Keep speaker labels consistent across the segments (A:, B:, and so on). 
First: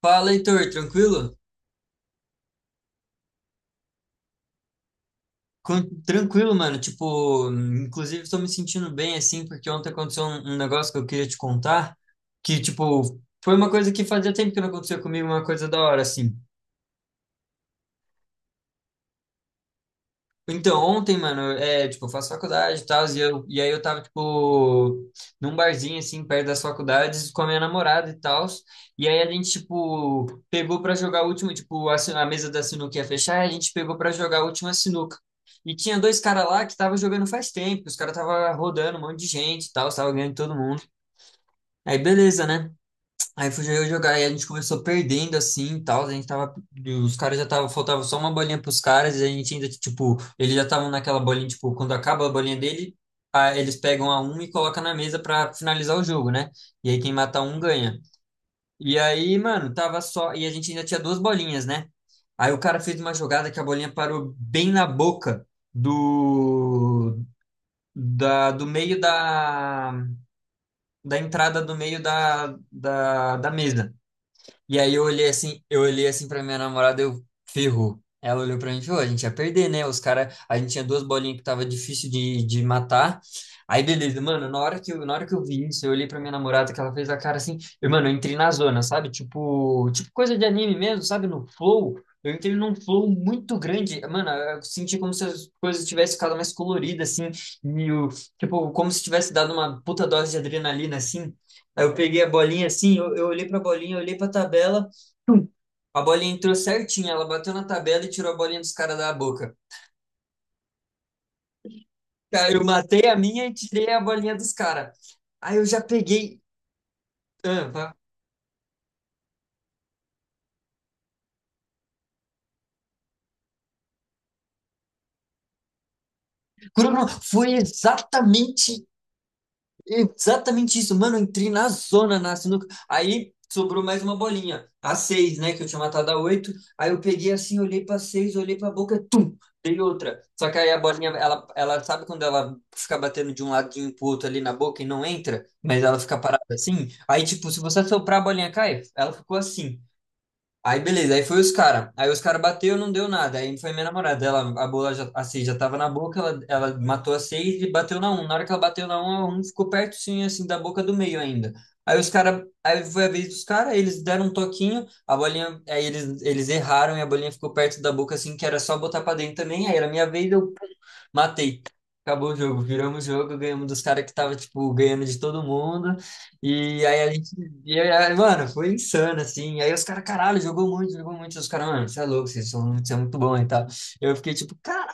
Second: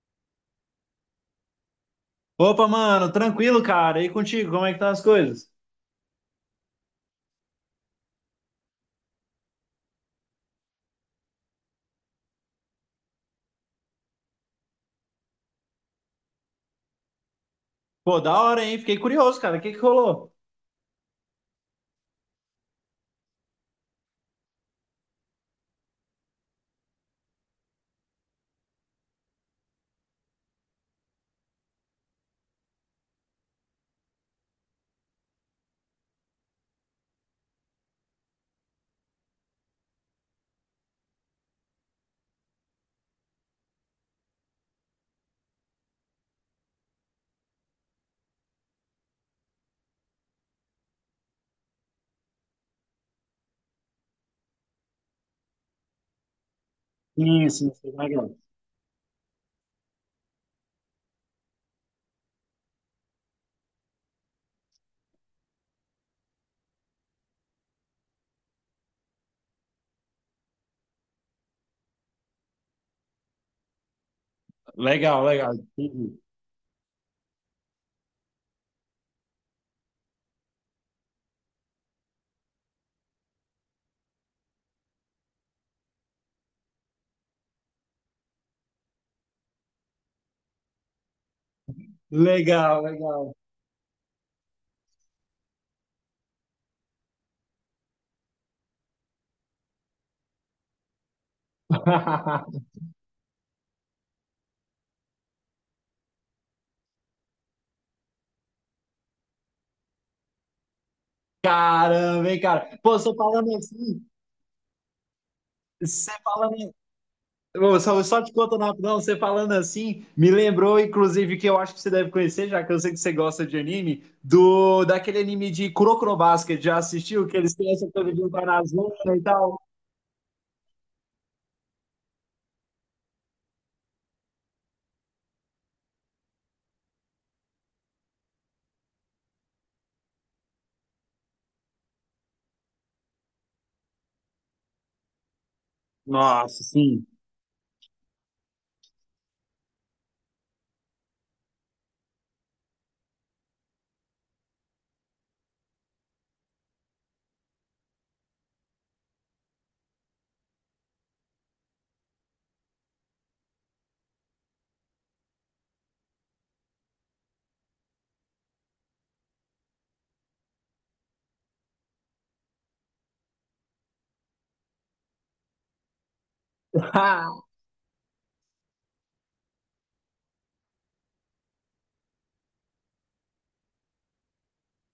A: Fala, Heitor, tranquilo?
B: Opa, mano, tranquilo, cara. E contigo, como é que estão as coisas?
A: Tranquilo, mano. Tipo, inclusive estou me sentindo bem assim, porque ontem aconteceu um negócio que eu queria te contar, que, tipo, foi uma coisa que fazia tempo que não acontecia comigo, uma coisa da hora, assim.
B: Pô, da hora, hein? Fiquei curioso, cara. O que que rolou?
A: Então, ontem, mano, é, tipo, eu faço faculdade e tal, e aí eu tava, tipo, num barzinho, assim, perto das faculdades, com a minha namorada e tal, e aí a gente, tipo, pegou pra jogar a última, tipo, a mesa da sinuca ia fechar, e a gente pegou pra jogar a última sinuca. E tinha dois caras lá que tava jogando faz tempo, os caras tava rodando um monte de gente e tal, tava ganhando todo mundo. Aí, beleza, né? Aí fui eu jogar e a gente começou perdendo assim e tal. A gente tava. Os caras já tava. Faltava só uma bolinha pros caras e a gente ainda, tipo. Eles já estavam naquela bolinha, tipo, quando acaba a bolinha dele, eles pegam a um e colocam na mesa pra finalizar o jogo, né? E aí quem mata
B: Sim,
A: um
B: sim, sim,
A: ganha.
B: legal.
A: E aí, mano, tava só. E a gente ainda tinha duas bolinhas, né? Aí o cara fez uma jogada que a bolinha parou bem na boca do. Da, do meio da. Da entrada do meio da mesa. E aí
B: Legal, legal.
A: eu olhei
B: Uhum.
A: assim pra minha namorada, eu ferrou. Ela olhou pra mim e falou, a gente ia perder, né? Os caras, a gente tinha duas bolinhas que tava difícil de matar. Aí beleza, mano, na hora que eu, na hora que eu vi isso, eu olhei pra minha namorada que ela fez a cara assim, eu, mano, eu entrei na zona, sabe? Tipo, tipo coisa de anime mesmo, sabe? No flow. Eu entrei num
B: Legal,
A: flow
B: legal.
A: muito grande, mano, eu senti como se as coisas tivessem ficado mais coloridas, assim, e o, tipo, como se tivesse dado uma puta dose de adrenalina, assim. Aí eu peguei a bolinha assim, eu olhei pra bolinha, eu olhei pra tabela, a bolinha entrou certinho, ela bateu na tabela e tirou a bolinha dos caras da boca.
B: Caramba, hein,
A: Cara, eu
B: cara? Pô,
A: matei
B: você
A: a minha e
B: falando
A: tirei a
B: assim,
A: bolinha dos caras. Aí eu já
B: você
A: peguei.
B: falando.
A: Ah,
B: Ô,
A: vá.
B: Só te contando rapidão, você falando assim, me lembrou, inclusive, que eu acho que você deve conhecer, já que eu sei que você gosta de anime, do daquele anime de Kuroko no Basket. Já
A: Bruno,
B: assistiu? Que
A: foi
B: eles têm essa coisa de entrar na
A: exatamente
B: zona e tal.
A: Exatamente isso, mano. Eu entrei na zona na sinuca. Aí sobrou mais uma bolinha, a seis, né? Que eu tinha matado a oito. Aí eu peguei assim, olhei pra seis, olhei pra boca, tum, dei outra. Só que aí a bolinha, ela sabe quando ela fica batendo de um ladinho pro outro ali na boca e não entra, mas ela fica parada
B: Nossa,
A: assim?
B: sim.
A: Aí, tipo, se você soprar a bolinha cai, ela ficou assim. Aí beleza, aí foi os cara. Aí os cara bateu, não deu nada. Aí foi minha namorada, ela a bola já assim já tava na boca, ela matou a seis e bateu na um. Na hora que ela bateu na um, a um ficou pertinho assim da boca do meio ainda. Aí os cara, aí foi a vez dos cara, eles deram um toquinho, a bolinha, aí eles erraram e a bolinha ficou perto da boca assim que era só botar pra dentro também. Aí era minha vez, eu pum, matei. Acabou o jogo, viramos o jogo, ganhamos dos cara que tava tipo ganhando de todo mundo. E aí mano, foi insano, assim. Aí os caras, caralho, jogou muito, jogou muito. Os caras, mano, você é louco, vocês são, você é muito bom e tal. Eu fiquei tipo, caralho,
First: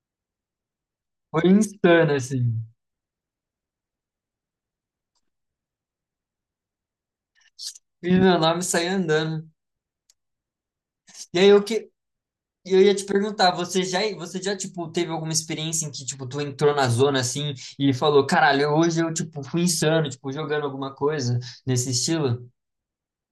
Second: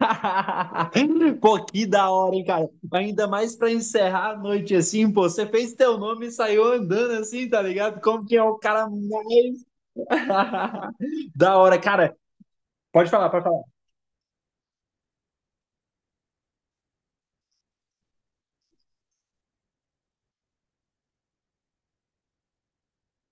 A: foi
B: Pô, que da
A: insano,
B: hora, hein,
A: assim.
B: cara? Ainda mais pra encerrar a noite assim, pô. Você fez teu nome e saiu andando assim, tá ligado?
A: Fiz
B: Como que
A: meu
B: é o
A: nome e saí
B: cara
A: andando.
B: mais.
A: E aí
B: Da
A: eu
B: hora,
A: que.
B: cara.
A: Eu ia te
B: Pode falar, pode
A: perguntar,
B: falar.
A: você já, tipo, teve alguma experiência em que, tipo, tu entrou na zona, assim, e falou, caralho, hoje eu, tipo, fui insano, tipo, jogando alguma coisa nesse estilo?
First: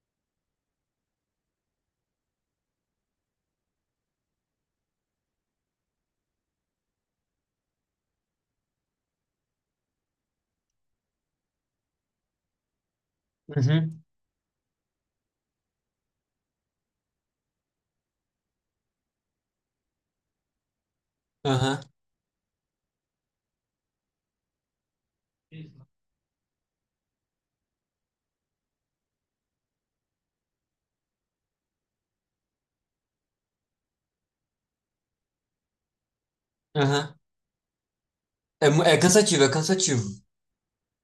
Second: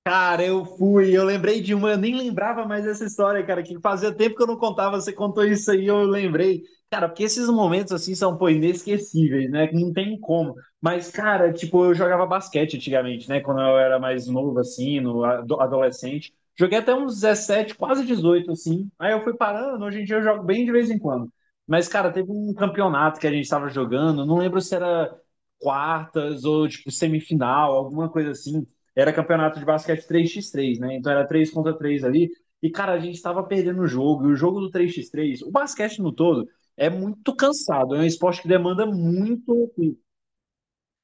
B: Cara, eu fui, eu lembrei de uma, eu nem lembrava mais dessa história, cara, que fazia tempo que eu não contava, você contou isso aí, eu lembrei. Cara, porque esses momentos assim são, pô, inesquecíveis, né? Que não tem como. Mas, cara, tipo, eu jogava basquete antigamente, né? Quando eu era
A: Uhum,
B: mais novo, assim, no adolescente. Joguei até uns 17, quase 18, assim. Aí eu fui parando, hoje em dia eu jogo bem de vez em quando.
A: aham,
B: Mas, cara, teve um campeonato que a gente tava jogando, não lembro se era quartas ou, tipo, semifinal, alguma coisa assim, era campeonato de basquete três x três, né? Então era 3 contra 3 ali. E, cara, a gente estava perdendo o jogo. E o jogo do três x três, o basquete no todo, é
A: aham.
B: muito cansado. É um esporte que
A: É,
B: demanda
A: é cansativo, é
B: muito,
A: cansativo.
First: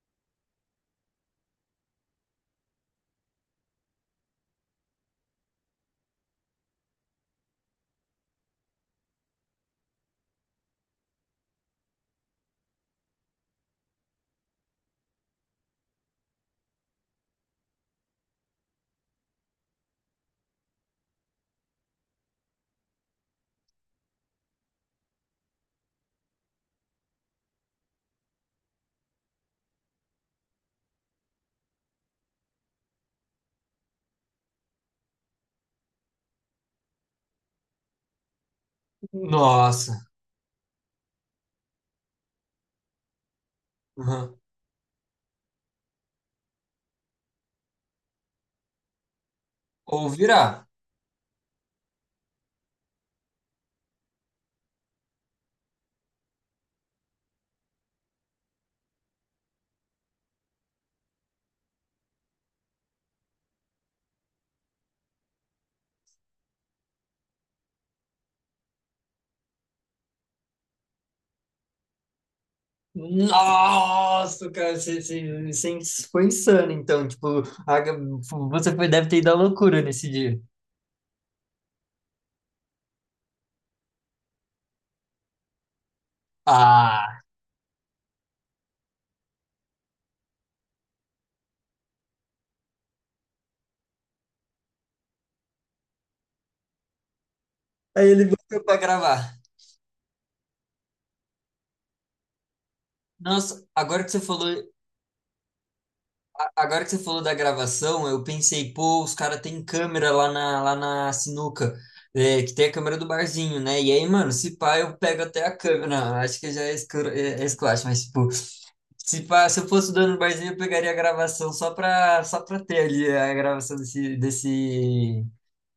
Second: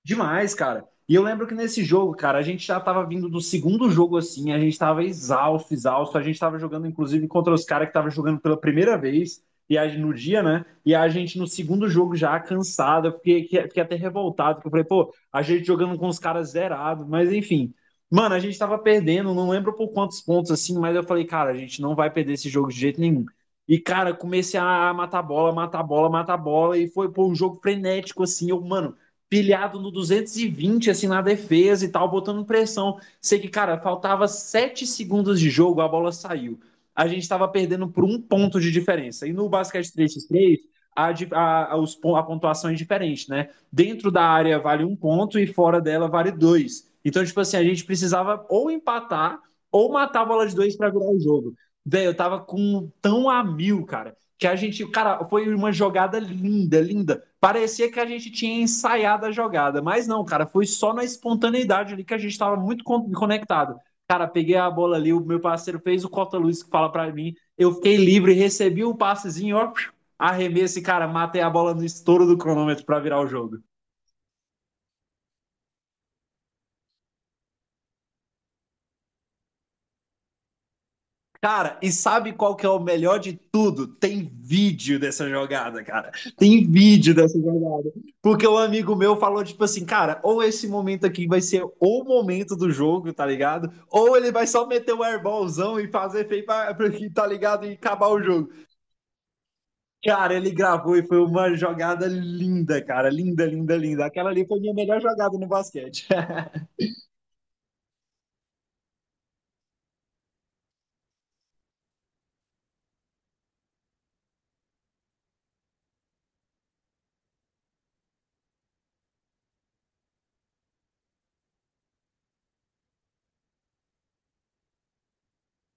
B: demais, cara. E eu lembro que nesse jogo, cara, a gente já tava vindo do segundo jogo assim, a gente tava exausto, exausto, a gente tava jogando inclusive contra os caras que tava jogando pela primeira vez e a, no dia, né? E a gente no segundo jogo já cansado, eu fiquei, fiquei até revoltado, porque eu falei, pô, a gente jogando com os caras zerado, mas enfim. Mano, a gente tava perdendo, não lembro por quantos pontos assim, mas eu falei, cara, a gente não vai perder esse jogo de jeito nenhum. E, cara, comecei a matar bola, matar bola, matar bola, e foi, pô, um jogo frenético, assim. Eu, mano, pilhado no 220 assim, na defesa e tal, botando pressão. Sei que, cara, faltava 7 segundos de jogo, a bola saiu. A gente estava perdendo por um ponto de diferença. E no basquete
A: Nossa.
B: três x três a pontuação é diferente, né? Dentro da
A: Aham.
B: área vale um ponto e fora dela vale dois. Então, tipo assim, a gente precisava ou empatar ou
A: Ou
B: matar a bola de
A: virar.
B: dois para virar o jogo. Velho, eu tava com tão a mil, cara, que a gente, cara, foi uma jogada linda, linda. Parecia que a gente tinha ensaiado a jogada, mas não, cara, foi só na espontaneidade ali que a gente estava muito conectado. Cara, peguei a bola ali, o meu parceiro fez o cota-luz que fala para mim, eu fiquei livre, recebi um passezinho, ó, arremesso e, cara, matei a bola no estouro do cronômetro para virar o jogo.
A: Nossa, cara, você foi insano, então. Tipo, você foi, deve ter ido à loucura nesse dia.
B: Cara, e sabe qual que é o melhor de tudo? Tem vídeo dessa jogada, cara. Tem vídeo
A: Ah!
B: dessa jogada. Porque um amigo meu falou, tipo assim, cara, ou esse momento aqui vai ser o momento do jogo, tá ligado? Ou ele vai só meter o airballzão e fazer feio, tá ligado? E
A: Aí
B: acabar o
A: ele
B: jogo.
A: voltou pra gravar.
B: Cara, ele gravou e foi uma jogada linda, cara. Linda,
A: Nossa,
B: linda,
A: agora
B: linda.
A: que você
B: Aquela
A: falou,
B: ali foi minha melhor jogada no basquete.
A: agora que você falou da gravação, eu pensei, pô, os caras têm câmera lá na sinuca, é, que tem a câmera do barzinho, né? E aí, mano, se pá, eu pego até a câmera. Não, acho que já é esculacho, é esculacho, mas, tipo, se eu fosse o dono do barzinho, eu pegaria a gravação só pra ter ali a gravação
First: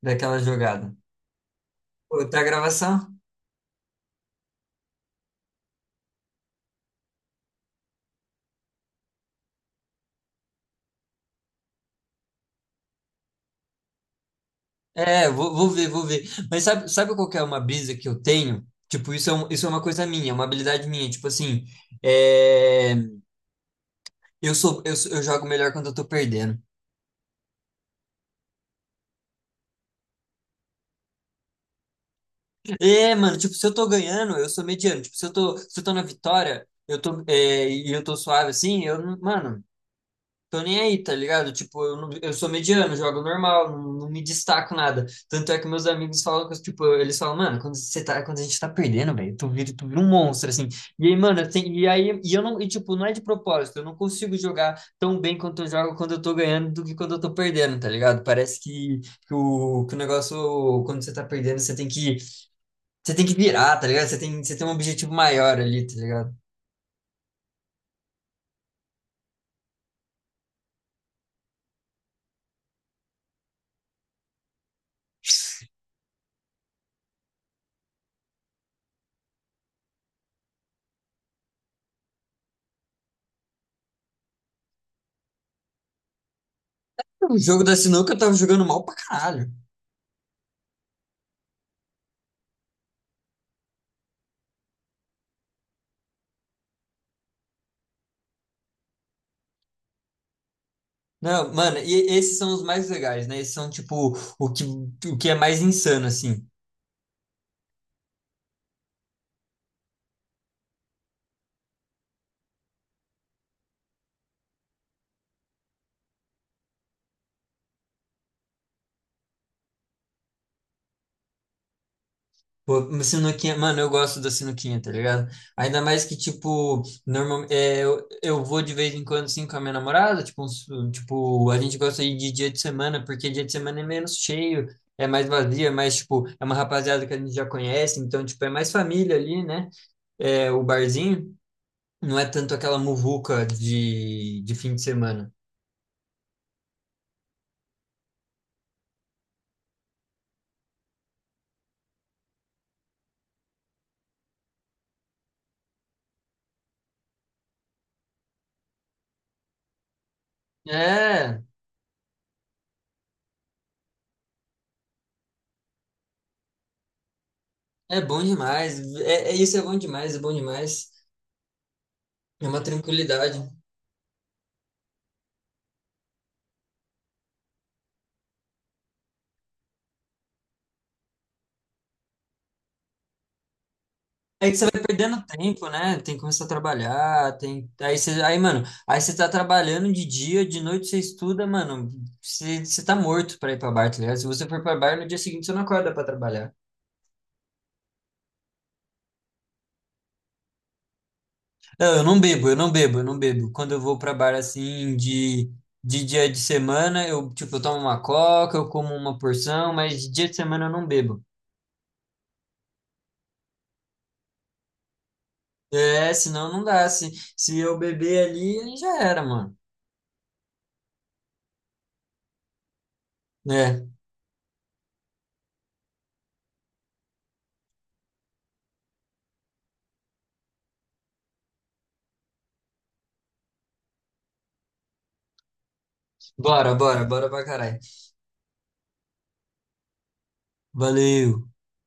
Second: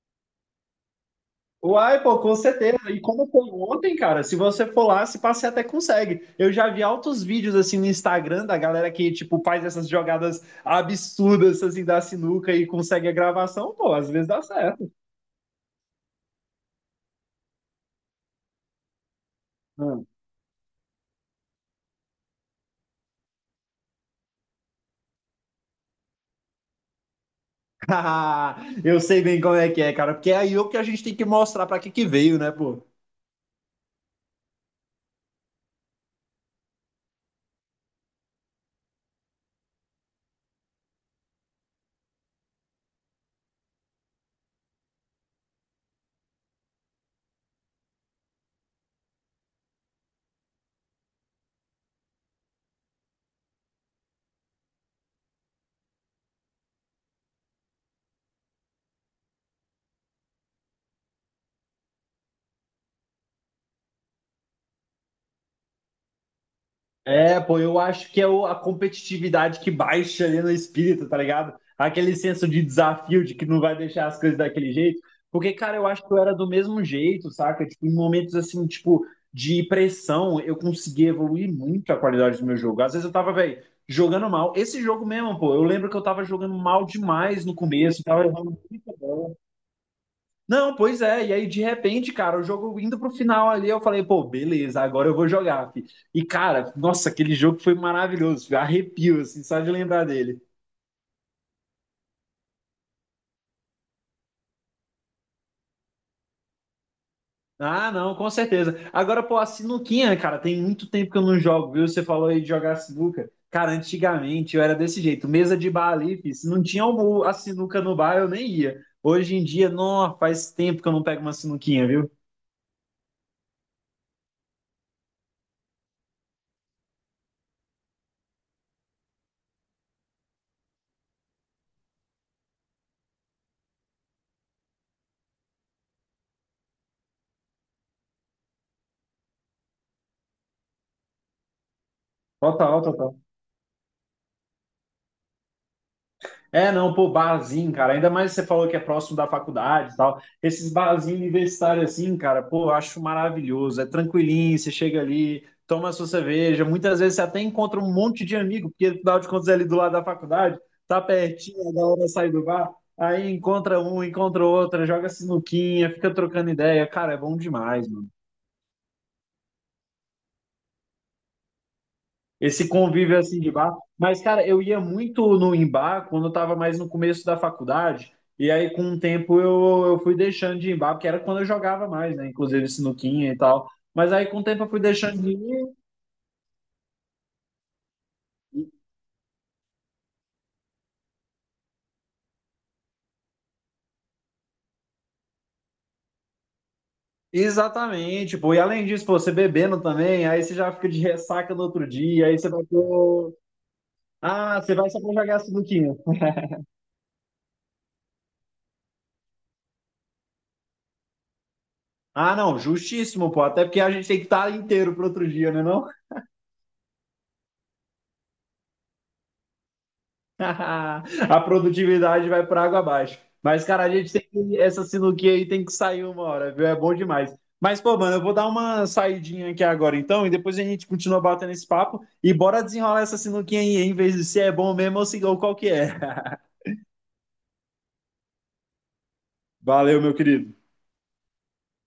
A: daquela jogada.
B: Uai, pô,
A: Pô,
B: com
A: tá a
B: certeza. E
A: gravação?
B: como foi ontem, cara, se você for lá, se pá, você até consegue. Eu já vi altos vídeos assim no Instagram da galera que, tipo, faz essas jogadas absurdas assim da sinuca e consegue a gravação, pô, às vezes dá certo.
A: É, vou ver, vou ver. Mas sabe, sabe qual que é uma brisa que eu tenho? Tipo, isso é, isso é uma coisa
B: Hum.
A: minha, é uma habilidade minha. Tipo assim, é, eu jogo melhor quando eu tô perdendo.
B: Eu sei bem como é que é, cara, porque é aí o que a gente tem que mostrar pra que que veio, né, pô?
A: É, mano, tipo, se eu tô ganhando, eu sou mediano. Tipo, se eu tô na vitória, eu tô, eu tô suave assim, eu, não- mano. Tô nem aí, tá ligado? Tipo, eu, não- eu sou mediano, jogo normal, não, não me destaco nada. Tanto é que meus amigos falam, que, eu, tipo, eles falam, mano, quando você tá, quando a gente tá perdendo, velho, tu vira um monstro, assim. E aí, mano, e aí, e tipo, não é de propósito, eu não consigo jogar tão bem quanto eu jogo quando eu tô ganhando do que quando eu tô perdendo, tá ligado? Parece que, que o negócio, quando você tá perdendo, você tem que virar, tá ligado? Você tem um objetivo maior ali, tá ligado?
B: É, pô, eu acho que é a competitividade que baixa ali no espírito, tá ligado? Aquele senso de desafio, de que não vai deixar as coisas daquele jeito. Porque, cara, eu acho que eu era do mesmo jeito, saca? Tipo, em momentos assim, tipo, de pressão, eu consegui evoluir muito a qualidade do meu jogo. Às vezes eu tava, velho, jogando mal. Esse jogo mesmo, pô, eu lembro que eu tava jogando mal
A: O
B: demais no
A: jogo da
B: começo,
A: sinuca eu
B: tava
A: tava
B: errando
A: jogando mal
B: muita
A: pra
B: bola.
A: caralho.
B: Não, pois é. E aí, de repente, cara, o jogo indo pro final ali, eu falei, pô, beleza, agora eu vou jogar, fi. E, cara, nossa, aquele jogo foi maravilhoso, fi. Arrepio, assim, só de lembrar dele.
A: Não, mano, e esses são os mais legais, né? Esses são, tipo, o que, o que é mais insano, assim.
B: Ah, não, com certeza. Agora, pô, a sinuquinha, cara, tem muito tempo que eu não jogo, viu? Você falou aí de jogar sinuca. Cara, antigamente eu era desse jeito, mesa de bar ali, fi. Se não tinha a sinuca no bar, eu nem ia. Hoje em dia, não, faz tempo que eu não pego uma sinuquinha, viu?
A: Pô, uma sinuquinha, mano, eu gosto da sinuquinha, tá ligado? Ainda mais que, tipo, normal, é, eu vou de vez em quando, assim, com a minha namorada, tipo, tipo, a gente gosta de ir de dia de semana, porque dia de semana é menos cheio, é mais vazio, é mais, tipo, é uma rapaziada que a gente já conhece, então, tipo, é mais família ali, né? É, o barzinho não é tanto aquela
B: Total, total.
A: muvuca de fim de semana.
B: É, não, pô, barzinho, cara. Ainda mais você falou que é próximo da faculdade e tal. Esses barzinhos universitários assim, cara, pô, eu acho maravilhoso. É tranquilinho, você chega ali, toma a sua cerveja. Muitas vezes você até encontra um monte de amigo, porque afinal de contas é ali do lado da faculdade, tá
A: É,
B: pertinho, é da hora de sair do bar. Aí encontra um, encontra outra, joga sinuquinha, fica trocando ideia. Cara, é bom demais,
A: é
B: mano.
A: bom demais. É, isso é bom demais, é bom demais. É uma
B: Esse convívio
A: tranquilidade.
B: assim de bar. Mas, cara, eu ia muito no em bar quando eu tava mais no começo da faculdade. E aí, com o tempo, eu fui deixando de ir em bar, porque era quando eu jogava mais, né? Inclusive sinuquinha e tal. Mas aí, com o
A: É que
B: tempo,
A: você
B: eu fui
A: vai
B: deixando
A: perdendo
B: de ir.
A: tempo, né? Tem que começar a trabalhar, tem aí você aí, mano, aí você tá trabalhando de dia, de noite você estuda, mano, você, você tá morto pra ir pra bar, tá ligado? Se você for pra bar no dia seguinte você não acorda pra trabalhar.
B: Exatamente, pô. E além disso, pô, você bebendo também, aí você já fica de ressaca no outro
A: Não, eu não
B: dia, aí você
A: bebo, eu
B: vai
A: não bebo, eu não
B: pro...
A: bebo. Quando eu vou pra bar
B: Ah, você vai
A: assim
B: só pra jogar sinuquinha.
A: de dia de semana, eu tipo, eu tomo uma coca, eu como uma porção, mas de dia de semana eu não bebo.
B: Ah, não, justíssimo, pô. Até porque a gente tem que estar inteiro pro outro dia, né, não?
A: É, senão não dá. Se eu beber ali, aí já era, mano.
B: A produtividade vai para água abaixo. Mas,
A: É.
B: cara, a gente tem que, essa sinuquinha aí tem que sair uma hora, viu? É bom demais. Mas, pô, mano, eu vou dar uma saidinha aqui agora, então, e depois a gente continua batendo esse papo e bora desenrolar essa sinuquinha aí, em vez de se é bom mesmo ou ou qual que é.
A: Bora, bora, bora pra caralho.
B: Valeu, meu querido.
A: Valeu.